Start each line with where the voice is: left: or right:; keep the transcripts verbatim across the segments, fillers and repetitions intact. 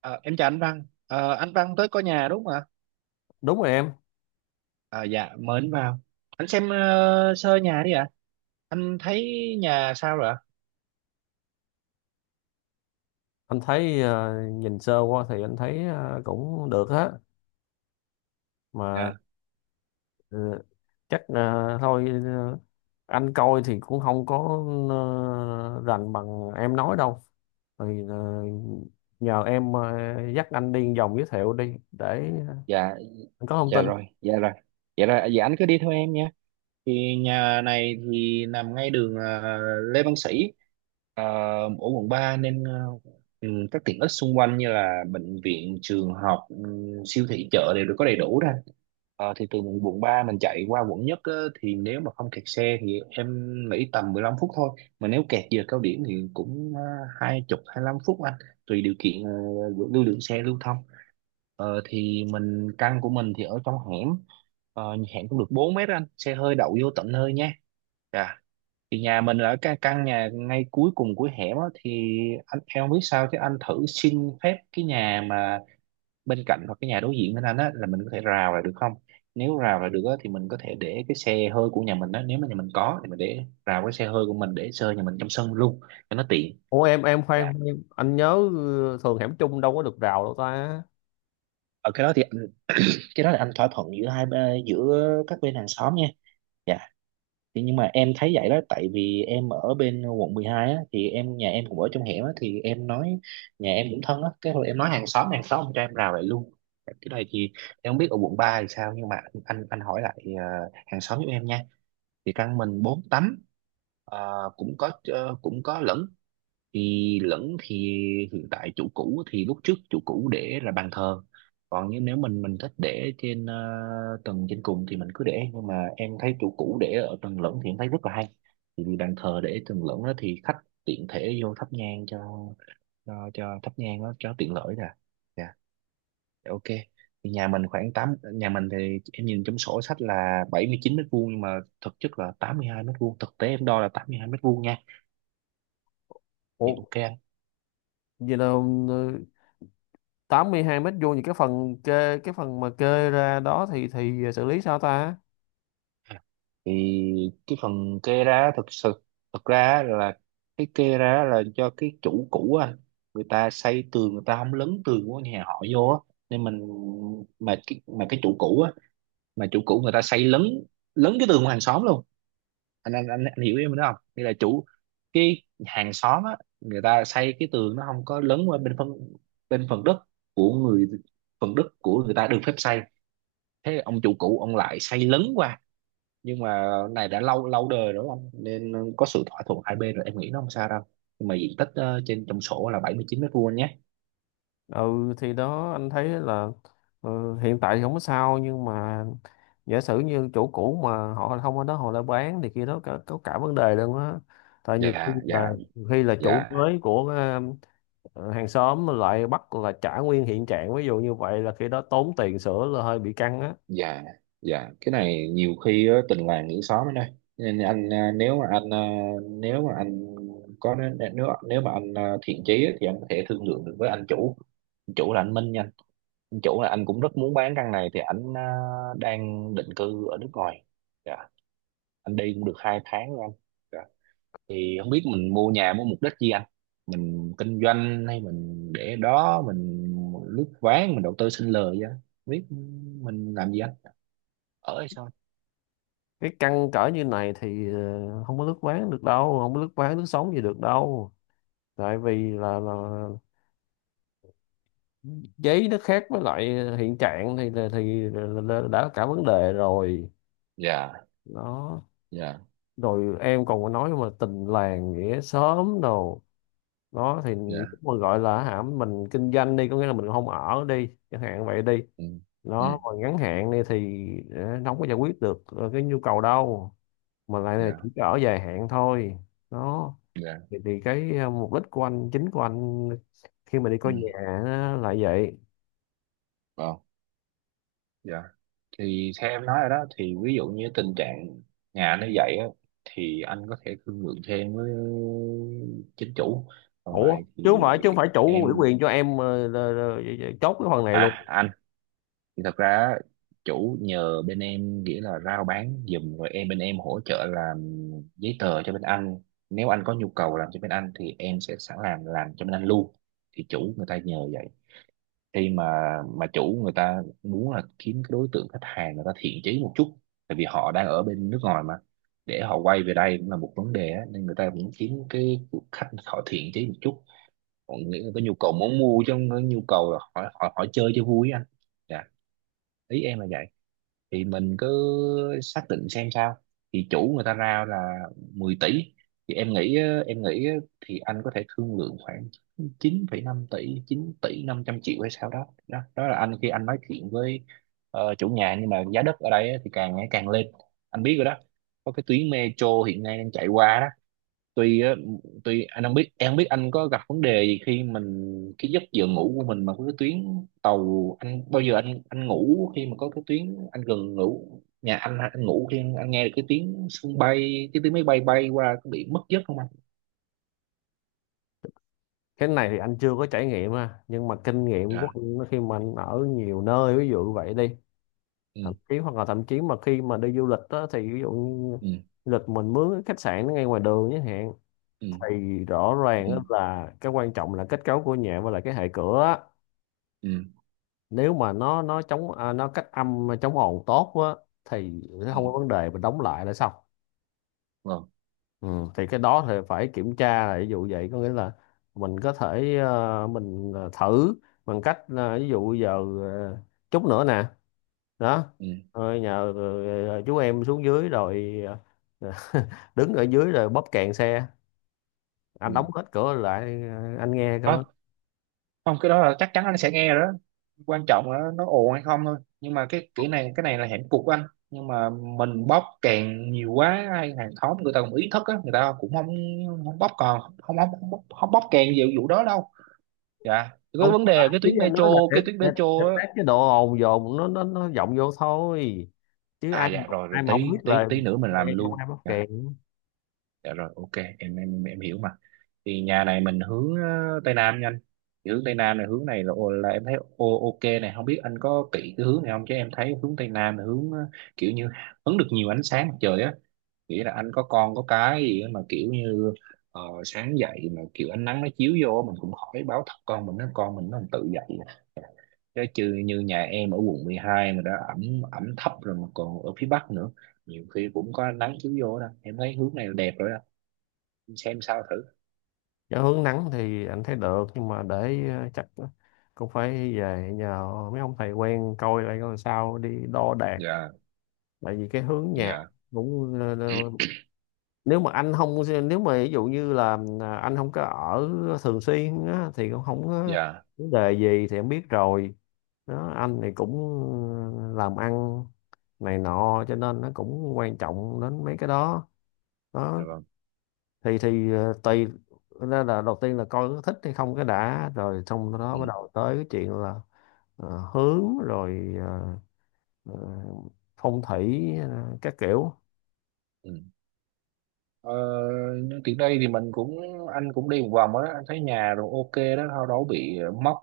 right: Ờ, em chào anh Văn. Ờ, anh Văn tới coi nhà đúng không ạ?
left: Đúng rồi em.
right: Ờ, dạ, mời anh vào. Anh xem ờ, sơ nhà đi ạ. Anh thấy nhà sao rồi ạ?
left: Anh thấy, ờ, nhìn sơ qua thì anh thấy ờ, cũng được á. Mà
right: Dạ,
left: ờ, chắc là thôi, ờ, anh coi thì cũng không có ờ, rành bằng em nói đâu. Thì ờ, nhờ em ờ, dắt anh đi vòng giới thiệu đi để
right: dạ,
left: anh có thông
right: dạ
left: tin.
right: rồi, dạ rồi. Dạ rồi, dạ anh cứ đi theo em nha. Thì nhà này thì nằm ngay đường à, Lê Văn Sĩ à, ở quận ba nên à, ừ, các tiện ích xung quanh như là bệnh viện trường học ừ, siêu thị chợ đều được có đầy đủ ra. Ờ, thì từ quận ba mình chạy qua quận nhất á, thì nếu mà không kẹt xe thì em nghĩ tầm mười lăm phút thôi. Mà nếu kẹt giờ cao điểm thì cũng à, hai chục hai lăm phút anh, tùy điều kiện ờ, lưu lượng xe lưu thông. Ờ, thì mình căn của mình thì ở trong hẻm. Ờ, hẹn cũng được bốn mét anh, xe hơi đậu vô tận hơi nha. Dạ. Thì nhà mình ở cái căn nhà ngay cuối cùng của hẻm á, thì anh em không biết sao chứ anh thử xin phép cái nhà mà bên cạnh hoặc cái nhà đối diện bên anh á là mình có thể rào lại được không. Nếu rào lại được á, thì mình có thể để cái xe hơi của nhà mình á, nếu mà nhà mình có thì mình để rào cái xe hơi của mình để xe hơi nhà mình trong sân luôn cho nó tiện.
left: Ủa em em
right: Dạ,
left: khoan khoan, anh nhớ ờ, thường hẻm chung đâu có được rào đâu ta?
right: ở cái đó thì anh- cái đó là anh thỏa thuận giữa hai bên- giữa các bên hàng xóm nha. Dạ. Thì nhưng mà em thấy vậy đó, tại vì em ở bên quận mười hai á, thì em nhà em cũng ở trong hẻm á, thì em nói nhà em cũng thân á, cái hồi em nói hàng xóm hàng xóm cho em rào lại luôn. Cái này thì em không biết ở quận ba thì sao, nhưng mà anh anh, hỏi lại ờ, hàng xóm giúp em nha. Thì căn mình bốn tấm ờ, cũng có ờ, cũng có lẫn, thì lẫn thì hiện tại chủ cũ thì lúc trước chủ cũ để là bàn thờ. Còn như nếu mình mình thích để trên ờ, tầng trên cùng thì mình cứ để, nhưng mà em thấy chủ cũ để ở tầng lẫn thì em thấy rất là hay. Thì vì bàn thờ để tầng lẫn đó thì khách tiện thể vô thắp nhang cho cho, cho thắp nhang đó cho tiện lợi nè. Dạ. Dạ, ok. Thì nhà mình khoảng tám nhà mình thì em nhìn trong sổ sách là bảy mươi chín mét vuông, nhưng mà thực chất là tám mươi hai mét vuông, thực tế em đo là tám mươi hai mét vuông nha. Dạ
left: Ủa,
right: ok anh.
left: vậy là ờ, tám mươi hai mét vuông thì cái phần kê cái phần mà kê ra đó thì thì xử lý sao ta?
right: Thì cái phần kê ra thực sự, thực ra á là cái kê ra là do cái chủ cũ á, người ta xây tường người ta không lấn tường của nhà họ vô á, nên mình, mà cái mà cái chủ cũ á, mà chủ cũ người ta xây lấn, lấn cái tường của hàng xóm luôn. Anh anh anh, anh hiểu em đó không, nghĩa là chủ, cái hàng xóm á người ta xây cái tường nó không có lấn qua bên phân bên phần đất của người phần đất của người ta được phép xây. Thế ông chủ cũ ông lại xây lấn qua. Nhưng mà này đã lâu lâu đời rồi anh, nên có sự thỏa thuận hai bên rồi, em nghĩ nó không sao đâu. Nhưng mà diện tích ờ, trên trong sổ là bảy mươi chín mét vuông nhé.
left: Ừ thì đó anh thấy là ờ, hiện tại thì không có sao, nhưng mà giả sử như chỗ cũ mà họ không ở đó họ lại bán thì kia đó có, có cả vấn đề luôn á. Tại nhiều khi
right: Dạ.
left: là,
right: Dạ.
left: nhiều khi là chủ
right: Dạ.
left: mới của ờ, hàng xóm lại bắt là trả nguyên hiện trạng, ví dụ như vậy là khi đó tốn tiền sửa là hơi bị căng á.
right: Dạ. Dạ, cái này nhiều khi ờ, tình làng nghĩa xóm ở đây, nên anh, ờ, nếu mà anh ờ, nếu mà anh có nếu nếu mà anh ờ, thiện chí á, thì anh có thể thương lượng được với anh chủ. Anh chủ là anh Minh nha. Anh chủ là anh cũng rất muốn bán căn này, thì anh ờ, đang định cư ở nước ngoài. Dạ. Anh đi cũng được hai tháng rồi anh. Dạ. Thì không biết mình mua nhà mua mục đích gì anh, mình kinh doanh hay mình để đó, mình lướt ván, mình đầu tư sinh lời, vậy không biết mình làm gì anh, ở hay sao.
left: Cái căng cỡ như này thì ờ, không có lướt ván được đâu, không có lướt ván lướt sóng gì được đâu. Tại vì là, là giấy nó khác với lại hiện trạng, thì là- thì là- đã cả vấn đề rồi.
right: Dạ.
left: Đó.
right: Dạ.
left: Rồi em còn có nói mà tình làng nghĩa xóm đồ. Đó thì
right: Dạ.
left: lúc mà gọi là hả mình kinh doanh đi, có nghĩa là mình không ở đi chẳng hạn vậy đi,
right: Ừ. Ừ.
left: nó còn ngắn hạn đi thì ờ, nó không có giải quyết được ờ, cái nhu cầu đâu, mà lại là chỉ
right: Dạ.
left: có ở dài hạn thôi. Đó.
right: Dạ.
left: Thì, thì cái ờ, mục đích của anh, chính của anh khi mà đi
right: Ừ.
left: coi nhà á, là vậy.
right: Vâng. Dạ. Thì theo em nói rồi đó, thì ví dụ như tình trạng nhà nó vậy á, thì anh có thể thương lượng thêm với chính chủ.
left: Ủa,
right: Rồi
left: chứ không
right: thì
left: phải chứ không phải chủ ủy
right: em,
left: quyền cho em ờ, là- là- chốt cái phần này luôn?
right: à anh, thì thật ra chủ nhờ bên em, nghĩa là rao bán giùm, rồi em bên em hỗ trợ làm giấy tờ cho bên anh. Nếu anh có nhu cầu làm cho bên anh thì em sẽ sẵn làm làm cho bên anh luôn. Thì chủ người ta nhờ vậy, khi mà mà chủ người ta muốn là kiếm cái đối tượng khách hàng người ta thiện chí một chút, tại vì họ đang ở bên nước ngoài mà, để họ quay về đây cũng là một vấn đề á, nên người ta cũng kiếm cái khách họ thiện chí một chút. Họ nghĩ là có nhu cầu muốn mua, chứ không có nhu cầu là họ họ, họ chơi cho vui á anh. Dạ. Ý em là vậy. Thì mình cứ xác định xem sao. Thì chủ người ta ra là mười tỷ, thì em nghĩ á, em nghĩ á, thì anh có thể thương lượng khoảng chín phẩy năm tỷ, chín tỷ năm trăm triệu hay sao đó, đó đó là anh khi anh nói chuyện với ờ, chủ nhà. Nhưng mà giá đất ở đây á, thì càng ngày càng lên, anh biết rồi đó. Có cái tuyến metro hiện nay đang chạy qua. Tuy á, tuy anh không biết, em không biết anh có gặp vấn đề gì khi mình, cái giấc giờ ngủ của mình mà có cái tuyến tàu anh, bao giờ anh anh ngủ khi mà có cái tuyến anh gần ngủ nhà anh anh ngủ khi anh nghe được cái tiếng sân bay cái tiếng máy bay bay qua có bị mất giấc không anh.
left: Cái này thì anh chưa có trải nghiệm ha, nhưng mà kinh nghiệm của
right: Dạ.
left: anh khi mà anh ở nhiều nơi, ví dụ vậy đi,
right: Ừ.
left: thậm chí hoặc là thậm chí mà khi mà đi du lịch đó, thì ví dụ như
right: Ừ.
left: du lịch mình mướn cái khách sạn nó ngay ngoài đường chẳng hạn,
right: Ừ.
left: thì rõ ràng
right: Ừ.
left: á là cái quan trọng là kết cấu của nhà và là cái hệ cửa á.
right: Ừ.
left: Nếu mà nó nó chống à, nó cách âm chống ồn tốt á thì
right: Ừ.
left: không có vấn đề, mình đóng lại là xong.
right: Vâng.
left: Ừ, thì cái đó thì phải kiểm tra, là ví dụ vậy có nghĩa là mình có thể ờ, mình ờ, thử bằng cách là ví dụ giờ, ờ, chút nữa nè. Đó,
right: Ừ.
left: ờ, nhờ ờ, chú em xuống dưới rồi, ờ, đứng ở dưới rồi bóp kèn xe, anh đóng hết cửa lại, ờ, anh nghe cơ.
right: Ừ. Không, cái đó là chắc chắn anh sẽ nghe rồi đó. Quan trọng là nó ồn hay không thôi, nhưng mà cái kỹ này, cái này là hạnh cục của anh. Nhưng mà mình bóp càng nhiều quá hay hàng xóm người ta cũng ý thức á, người ta cũng không, không bóp còn không không không, bóp không bóc càng nhiều vụ đó đâu. Dạ, cái
left: Không
right: vấn đề
left: phải,
right: là cái
left: ý
right: tuyến
left: anh nói
right: metro,
left: là để
right: cái tuyến
left: để,
right: metro
left: để
right: á.
left: tắt cái độ ồn dồn nó nó nó vọng vô thôi, chứ
right: À,
left: ai,
right: dạ rồi rồi,
left: ai mà không
right: tí
left: biết
right: tí
left: là
right: tí nữa mình
left: mày
right: làm
left: không
right: luôn.
left: ai bóp
right: Dạ.
left: kèn.
right: Dạ rồi, ok. Em em em hiểu mà. Thì nhà này mình hướng ờ, tây nam nha anh. Thì hướng tây nam này, hướng này là là em thấy ô ok này, không biết anh có kỹ cái hướng này không, chứ em thấy hướng tây nam là hướng ờ, kiểu như hứng được nhiều ánh sáng mặt trời á. Nghĩa là anh có con có cái gì á mà kiểu như ờ, sáng dậy mà kiểu ánh nắng nó chiếu vô mình cũng khỏi báo thức, con mình nó, con mình nó tự dậy. Chứ chứ như nhà em ở quận mười hai mà đã ẩm ẩm thấp rồi mà còn ở phía bắc nữa, nhiều khi cũng có ánh nắng chiếu vô đó, em thấy hướng này là đẹp rồi đó, xem sao thử.
left: Nếu hướng nắng thì anh thấy được, nhưng mà để, ờ, chắc cũng phải về nhờ mấy ông thầy quen coi lại coi sao, đi đo đạc.
right: Dạ.
left: Tại vì cái hướng nhà
right: Dạ.
left: cũng, ờ, ờ, nếu mà anh không nếu mà ví dụ như là ờ, anh không có ở thường xuyên á, thì cũng không có
right: Dạ.
left: vấn đề gì thì em biết rồi. Đó, anh thì cũng ờ, làm ăn này nọ cho nên nó cũng quan trọng đến mấy cái đó.
right: Dạ.
left: Đó
right: Vâng.
left: thì, thì ờ, tùy. Đó là đầu tiên là coi có thích hay không cái đã, rồi xong
right: Ừ.
left: đó bắt đầu tới cái chuyện là ờ, hướng, rồi ờ, ờ, phong thủy ờ, các kiểu.
right: Ừ. ờ, nhưng tiện đây thì mình cũng, anh cũng đi một vòng á anh thấy nhà rồi ok đó, đâu đâu bị mốc,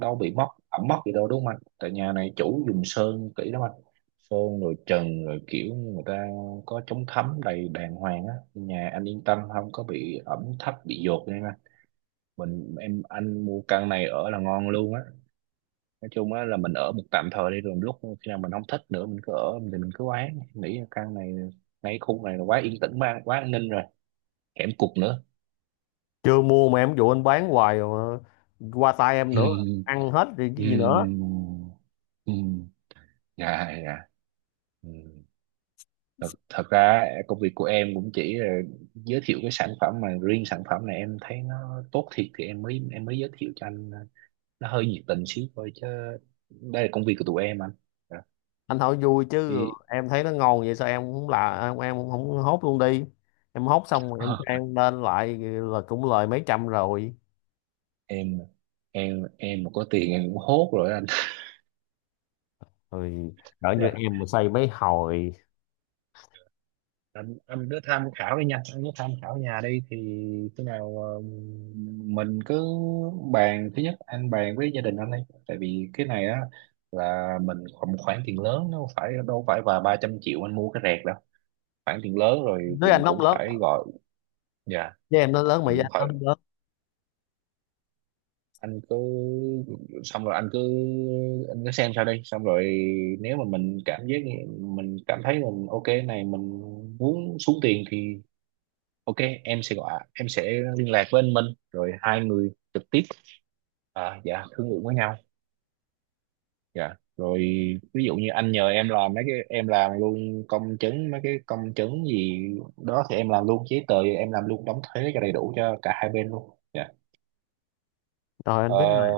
right: đâu bị mốc ẩm mốc gì đâu đúng không anh, tại nhà này chủ dùng sơn kỹ lắm anh, sơn rồi trần rồi kiểu người ta có chống thấm đầy đàng hoàng á, nhà anh yên tâm không có bị ẩm thấp bị dột nha anh. Mình em anh mua căn này ở là ngon luôn á. Nói chung á là mình ở một tạm thời đi, rồi lúc khi nào mình không thích nữa, mình cứ ở thì mình cứ bán, nghĩ là căn này ngay khu này là quá yên tĩnh, quá quá an ninh rồi, hẻm cụt nữa.
left: Chưa mua mà em dụ anh bán hoài rồi, mà qua tay em nữa, ăn hết thì cái gì nữa.
right: Ừm, ừm, dạ dạ. Ừ. Thật thật ra công việc của em cũng chỉ là giới thiệu cái sản phẩm, mà riêng sản phẩm này em thấy nó tốt thiệt thì em mới, em mới giới thiệu cho anh. ờ, nó hơi nhiệt tình xíu thôi, chứ đây là công việc của tụi em anh. Dạ.
left: Anh hỏi vui chứ
right: Thì
left: em thấy nó ngon vậy sao, em cũng là em, em cũng không hốt luôn đi? Em hốt xong rồi em ăn lên lại là cũng lời mấy trăm rồi.
right: em em em mà có tiền em cũng hốt rồi anh.
left: Rồi, đỡ như em mà xây mấy hồi.
right: anh, anh cứ tham khảo đi nha, anh cứ tham khảo nhà đi, thì khi nào ờ, mình cứ bàn, thứ nhất anh bàn với gia đình anh đi, tại vì cái này á là mình một khoản tiền lớn, nó không phải đâu phải và ba trăm triệu anh mua cái rẹt đâu, khoản tiền lớn rồi
left: Đứa
right: mình
left: anh
right: cũng
left: nóng lớn,
right: phải gọi. Dạ.
left: với em nó lớn mà
right: Mình
left: với
right: cũng
left: anh
right: phải,
left: nó lớn.
right: anh cứ, xong rồi anh cứ, anh cứ xem sao đi, xong rồi nếu mà mình cảm giác, mình cảm thấy mình ok này, mình muốn xuống tiền thì, ok, em sẽ gọi, em sẽ liên lạc với anh Minh, rồi hai người trực tiếp, à, dạ thương lượng với nhau. Dạ. Rồi ví dụ như anh nhờ em làm mấy cái, em làm luôn công chứng mấy cái công chứng gì đó, thì em làm luôn giấy tờ, thì em làm luôn đóng thuế cho đầy đủ cho cả hai bên luôn. Dạ.
left: Rồi
right: Ờ,
left: anh biết rồi,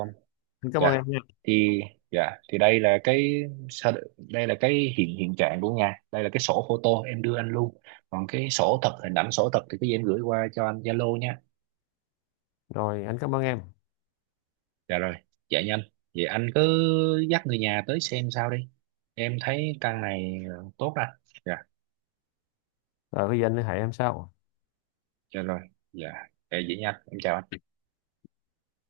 left: anh cảm ơn
right: dạ.
left: em nha.
right: Thì dạ thì đây là cái sao- đây là cái hiện hiện trạng của nhà. Đây là cái sổ photo em đưa anh luôn. Còn cái sổ thật, hình ảnh sổ thật thì cái gì em gửi qua cho anh Zalo nha.
left: Rồi anh cảm ơn em.
right: Dạ rồi, dạ nhanh. Vậy anh cứ dắt người nhà tới xem sao đi. Em thấy căn này ờ, tốt đó. Dạ,
left: Rồi bây giờ anh liên hệ em sau.
right: dạ rồi. Dạ, dạ vậy nhanh. Em chào anh.